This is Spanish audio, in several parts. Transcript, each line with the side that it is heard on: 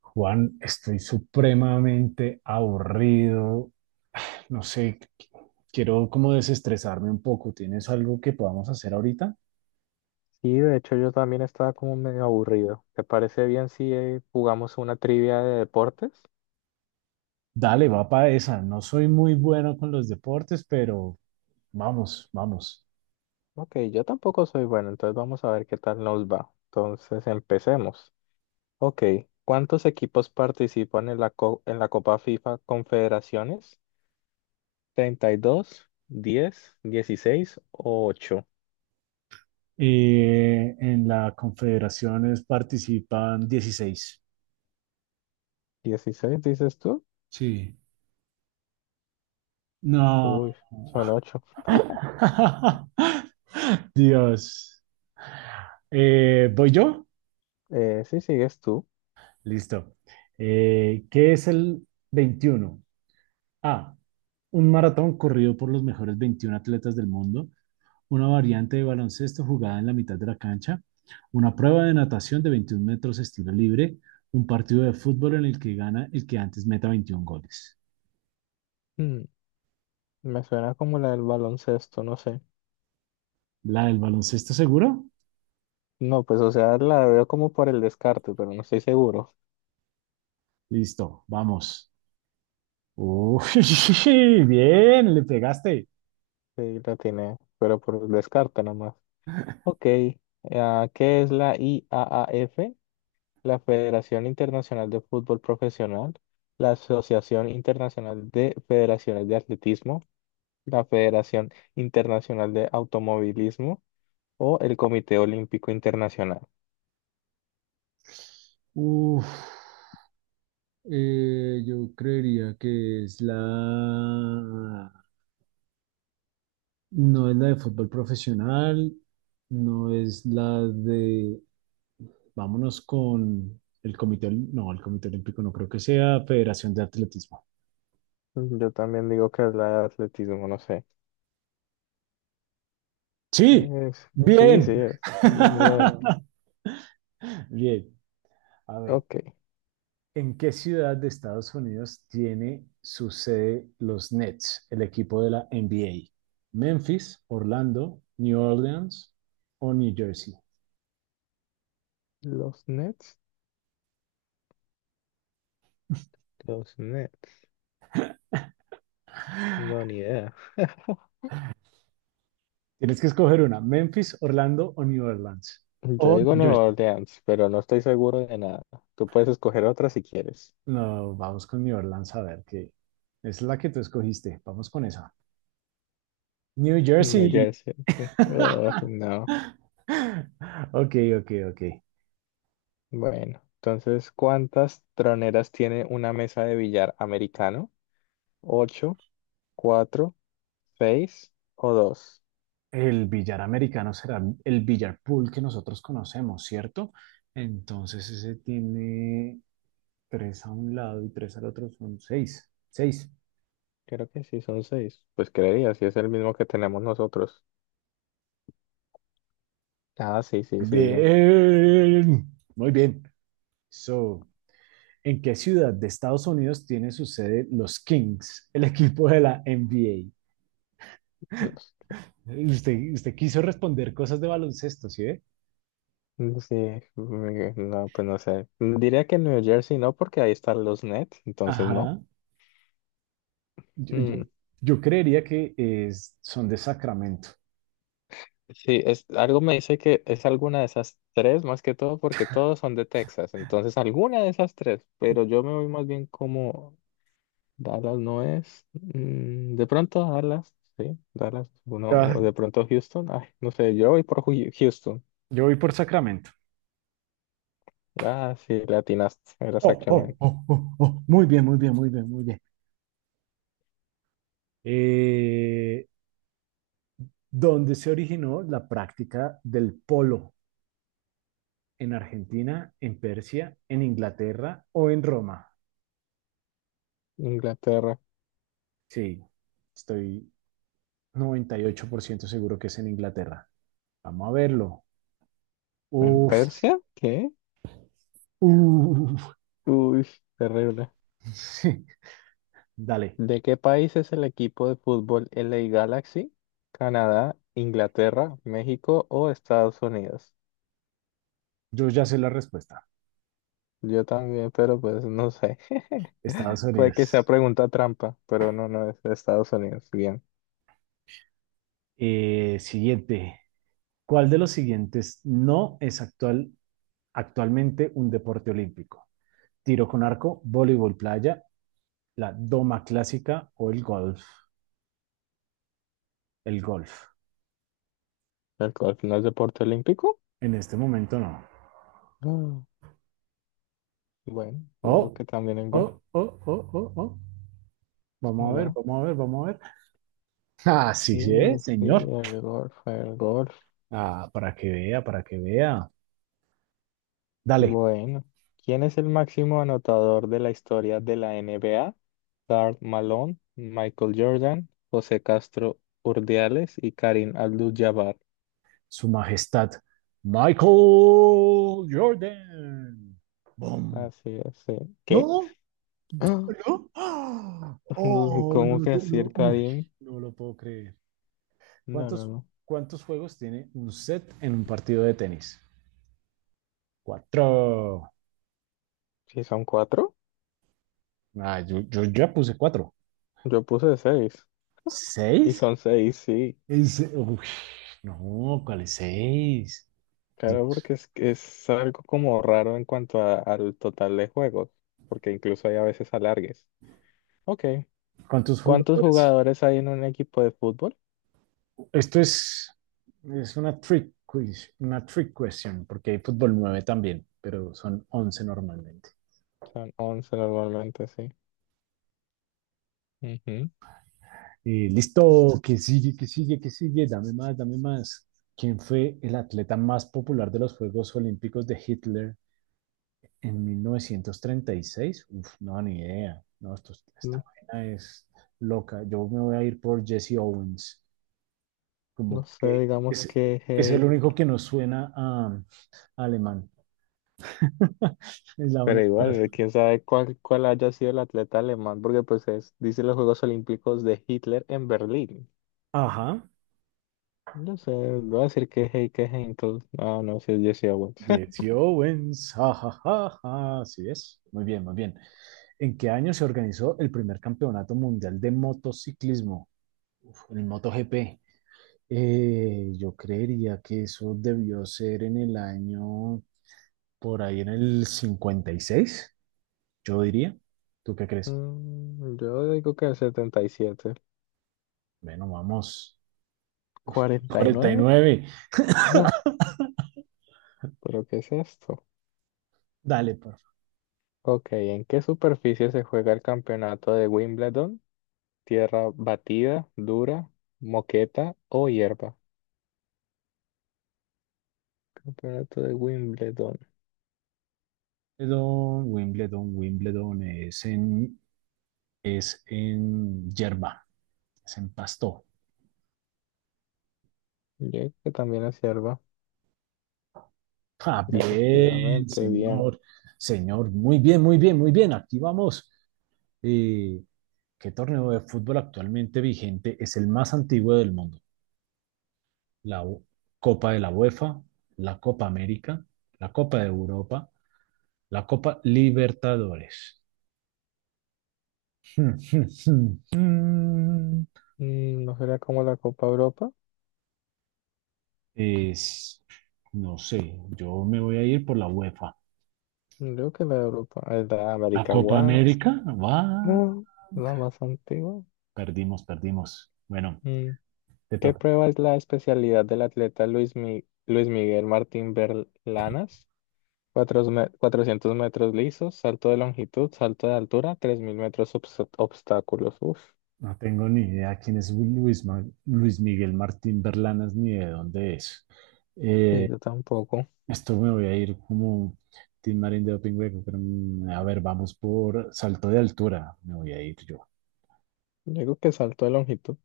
right: Juan, estoy supremamente aburrido. No sé, quiero como desestresarme un poco. ¿Tienes algo que podamos hacer ahorita?
left: Y de hecho yo también estaba como medio aburrido. ¿Te parece bien si jugamos una trivia de deportes?
right: Dale, va para esa. No soy muy bueno con los deportes, pero vamos, vamos.
left: Ok, yo tampoco soy bueno, entonces vamos a ver qué tal nos va. Entonces empecemos. Ok, ¿cuántos equipos participan en en la Copa FIFA Confederaciones? ¿32, 10, 16 o ocho?
right: En la Confederaciones participan 16.
left: ¿16 dices tú?
right: Sí. No.
left: Uy, son ocho.
right: Dios. ¿Voy yo?
left: Sí sigues tú.
right: Listo. ¿Qué es el 21? A. Un maratón corrido por los mejores 21 atletas del mundo, una variante de baloncesto jugada en la mitad de la cancha, una prueba de natación de 21 metros estilo libre, un partido de fútbol en el que gana el que antes meta 21 goles.
left: Hmm, Me suena como la del baloncesto, no sé.
right: ¿La del baloncesto seguro?
left: No, pues o sea, la veo como por el descarte, pero no estoy seguro.
right: Listo, vamos. Uy, bien, le pegaste.
left: Sí, la tiene, pero por el descarte nomás. Ok, ah, ¿qué es la IAAF? La Federación Internacional de Fútbol Profesional, la Asociación Internacional de Federaciones de Atletismo, la Federación Internacional de Automovilismo o el Comité Olímpico Internacional.
right: Uf, yo creería que es la. No es la de fútbol profesional, no es la de, vámonos con el comité, no, el comité olímpico no creo que sea, Federación de Atletismo.
left: Yo también digo que es la de atletismo, no sé.
right: Sí,
left: Sí, sí,
right: bien.
left: es. Bien, bien.
right: Bien, a ver,
left: Ok,
right: ¿en qué ciudad de Estados Unidos tiene su sede los Nets, el equipo de la NBA? ¿Memphis, Orlando, New Orleans o New Jersey?
left: los Nets. Los Nets, no, ni idea.
right: Tienes que escoger una, Memphis, Orlando o New Orleans.
left: Yo
right: O
left: digo
right: New Jersey.
left: Nueva Orleans, pero no estoy seguro de nada. Tú puedes escoger otra si quieres.
right: No, vamos con New Orleans a ver qué. Es la que tú escogiste. Vamos con esa. New
left: New
right: Jersey.
left: Jersey. Ay, no.
right: Ok, ok, ok.
left: Bueno, entonces, ¿cuántas troneras tiene una mesa de billar americano? ¿Ocho, cuatro, seis o dos?
right: El billar americano será el billar pool que nosotros conocemos, ¿cierto? Entonces ese tiene tres a un lado y tres al otro, son seis. Seis.
left: Creo que sí, son seis. Pues creería, si es el mismo que tenemos nosotros. Ah, sí, sí, sí, bien.
right: Bien. Muy bien. So, ¿en qué ciudad de Estados Unidos tiene su sede los Kings, el equipo de la NBA?
left: Los-
right: Usted quiso responder cosas de baloncesto, ¿sí ve?
left: Sí, no, pues no sé. Diría que New Jersey no, porque ahí están los Nets, entonces no.
right: Ajá. Yo,
left: Mm,
right: yo- yo creería que son de Sacramento.
left: sí, es, algo me dice que es alguna de esas tres, más que todo porque todos son de Texas, entonces alguna de esas tres, pero yo me voy más bien como Dallas no es, de pronto Dallas, sí, Dallas, uno,
right: Ah,
left: o de pronto Houston, ay, no sé, yo voy por Houston.
right: yo voy por Sacramento.
left: Ah, sí, latinaste, era
right: Oh, oh,
left: Sacramento.
right: oh, oh, oh. Muy bien, muy bien, muy bien, muy bien. Eh, ¿Dónde se originó la práctica del polo? ¿En Argentina, en Persia, en Inglaterra o en Roma?
left: Inglaterra.
right: Sí, estoy, 98% seguro que es en Inglaterra. Vamos a verlo.
left: ¿En
right: Uf,
left: Persia? ¿Qué?
right: uf.
left: Uy, terrible.
right: Sí, dale.
left: ¿De qué país es el equipo de fútbol LA Galaxy? ¿Canadá, Inglaterra, México o Estados Unidos?
right: Yo ya sé la respuesta.
left: Yo también, pero pues no sé.
right: Estados
left: Puede que sea
right: Unidos.
left: pregunta trampa, pero no, no es de Estados Unidos. Bien.
right: Siguiente. ¿Cuál de los siguientes no es actual, ¿Actualmente un deporte olímpico? Tiro con arco, voleibol playa, la doma clásica o el golf. El golf.
left: ¿El golf no es deporte olímpico?
right: En este momento no.
left: Ah, bueno, yo digo
right: Oh,
left: que también el golf,
right: oh, oh, oh, oh, oh. Vamos a ver,
left: ¿verdad?
right: vamos a ver, vamos a ver. Ah, sí,
left: Sí,
right: sí, ¿eh?
left: sí,
right: Señor.
left: el golf, el golf.
right: Ah, para que vea, para que vea. Dale,
left: Bueno, ¿quién es el máximo anotador de la historia de la NBA? Karl Malone, Michael Jordan, José Castro Urdiales y Karim Abdul-Jabbar.
right: Su Majestad Michael Jordan. Boom.
left: Así es, sí. ¿Qué?
right: No,
left: Ah,
right: no. ¡Ah!
left: no,
right: Oh,
left: ¿cómo
right: no,
left: que así
right: no,
left: el
right: uy,
left: Karim?
right: no lo puedo creer.
left: No, no,
right: ¿Cuántos,
left: no.
right: ¿Cuántos juegos tiene un set en un partido de tenis? Cuatro.
left: ¿Sí son cuatro?
right: Ah, yo ya puse cuatro.
left: Yo puse seis. Y
right: ¿Seis?
left: son seis, sí.
right: Uy, no, ¿cuál es seis? Dios.
left: Claro, porque es algo como raro en cuanto al total de juegos, porque incluso hay a veces alargues. Ok.
right: ¿Cuántos
left: ¿Cuántos
right: jugadores?
left: jugadores hay en un equipo de fútbol?
right: Esto es, es una trick quiz, una trick question, porque hay fútbol 9 también, pero son 11 normalmente.
left: Son 11 normalmente, sí. Ujú.
right: Listo, que sigue, que sigue, que sigue, dame más, dame más. ¿Quién fue el atleta más popular de los Juegos Olímpicos de Hitler en 1936? Uf, no, ni idea. No,
left: Mm,
right: esta vaina es loca. Yo me voy a ir por Jesse Owens, como
left: No sé,
right: que
left: digamos
right: es,
left: que,
right: es el único que nos suena a alemán. Es la
left: pero
right: única.
left: igual, quién sabe cuál haya sido el atleta alemán, porque pues es, dice los Juegos Olímpicos de Hitler en Berlín.
right: Ajá,
left: No sé, voy a decir que es Heike Henkel. Ah, no, si es Jesse Owens.
right: Jesse Owens, jajajaja, así es. Muy bien, muy bien. ¿En qué año se organizó el primer campeonato mundial de motociclismo? Uf, el MotoGP. Yo creería que eso debió ser en el año, por ahí en el 56, yo diría. ¿Tú qué crees?
left: Yo digo que el 77.
right: Bueno, vamos. cuarenta y
left: ¿49?
right: nueve.
left: No, pero ¿qué es esto?
right: Dale, por favor.
left: Ok, ¿en qué superficie se juega el campeonato de Wimbledon? ¿Tierra batida, dura, moqueta o hierba? Campeonato de Wimbledon.
right: Wimbledon, Wimbledon, es en hierba, es en pasto.
left: Yo creo que también es hierba.
right: Ah, bien,
left: Efectivamente, bien.
right: señor, señor, muy bien, muy bien, muy bien, aquí vamos. Eh, ¿Qué torneo de fútbol actualmente vigente es el más antiguo del mundo? La Copa de la UEFA, la Copa América, la Copa de Europa, la Copa Libertadores.
left: ¿No será como la Copa Europa?
right: Es, no sé, yo me voy a ir por la UEFA.
left: Creo que la de Europa, es la
right: La
left: América
right: Copa
left: What?
right: América, va.
left: Ah, la más antigua.
right: Perdimos, perdimos. Bueno,
left: Mm,
right: te
left: ¿Qué
right: toca.
left: prueba es la especialidad del atleta Luis Miguel Martín Berlanas? 400 metros lisos, salto de longitud, salto de altura, 3000 metros obstáculos. Uf,
right: No tengo ni idea quién es Luis Miguel Martín Berlanas ni de dónde es.
left: sí,
right: Eh,
left: yo tampoco.
right: Esto me voy a ir como Tim Marín de Doping Hueco, pero a ver, vamos por salto de altura. Me voy a ir yo.
left: Yo digo que salto de longitud,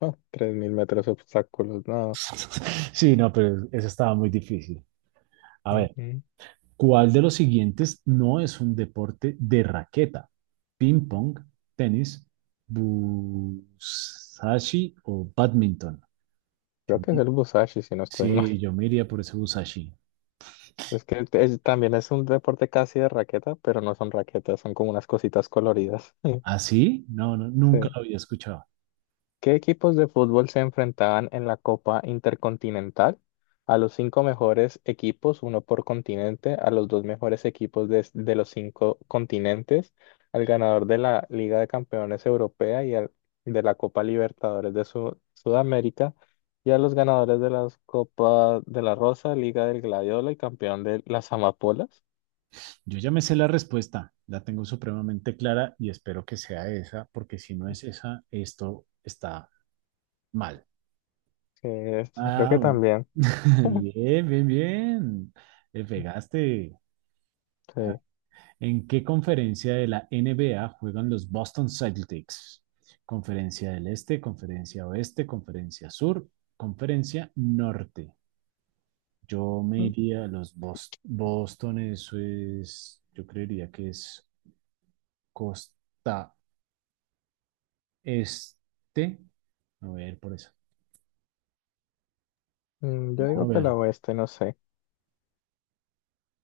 left: ah, 3000 metros obstáculos, nada.
right: Sí, no, pero eso estaba muy difícil. A ver,
left: Ujú.
right: ¿cuál de los siguientes no es un deporte de raqueta? ¿Ping pong, tenis, busashi o badminton?
left: Creo
right: Yo,
left: que es el Busashi, si no estoy mal.
right: sí, yo me iría por ese busashi.
left: Es que también es un deporte casi de raqueta, pero no son raquetas, son como unas cositas coloridas.
right: ¿Ah, sí? No, no, nunca
left: Sí.
right: lo había escuchado.
left: ¿Qué equipos de fútbol se enfrentaban en la Copa Intercontinental? A los cinco mejores equipos, uno por continente, a los dos mejores equipos de los cinco continentes, al ganador de la Liga de Campeones Europea y al, de la Copa Libertadores de Sudamérica, y a los ganadores de las Copa de la Rosa, Liga del Gladiola y campeón de las Amapolas.
right: Yo ya me sé la respuesta, la tengo supremamente clara y espero que sea esa, porque si no es esa, esto está mal.
left: Sí, creo que
right: Ah,
left: también.
right: bien, bien, bien. Le pegaste. Ah,
left: Sí.
right: ¿en qué conferencia de la NBA juegan los Boston Celtics? Conferencia del Este, Conferencia Oeste, Conferencia Sur, Conferencia Norte. Yo me iría a los Boston, eso es, yo creería que es costa este. A ver, por eso.
left: Yo
right: A
left: digo que
right: ver.
left: la oeste, no sé.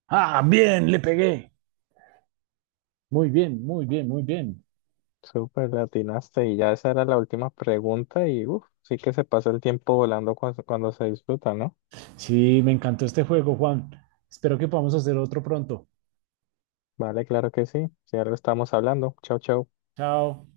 right: Ah, bien, le pegué. Muy bien, muy bien, muy bien.
left: Súper latinaste y ya esa era la última pregunta y uf, sí que se pasa el tiempo volando cuando se disfruta, ¿no?
right: Sí, me encantó este juego, Juan. Espero que podamos hacer otro pronto.
left: Vale, claro que sí. Si algo estamos hablando. Chau, chau.
right: Chao.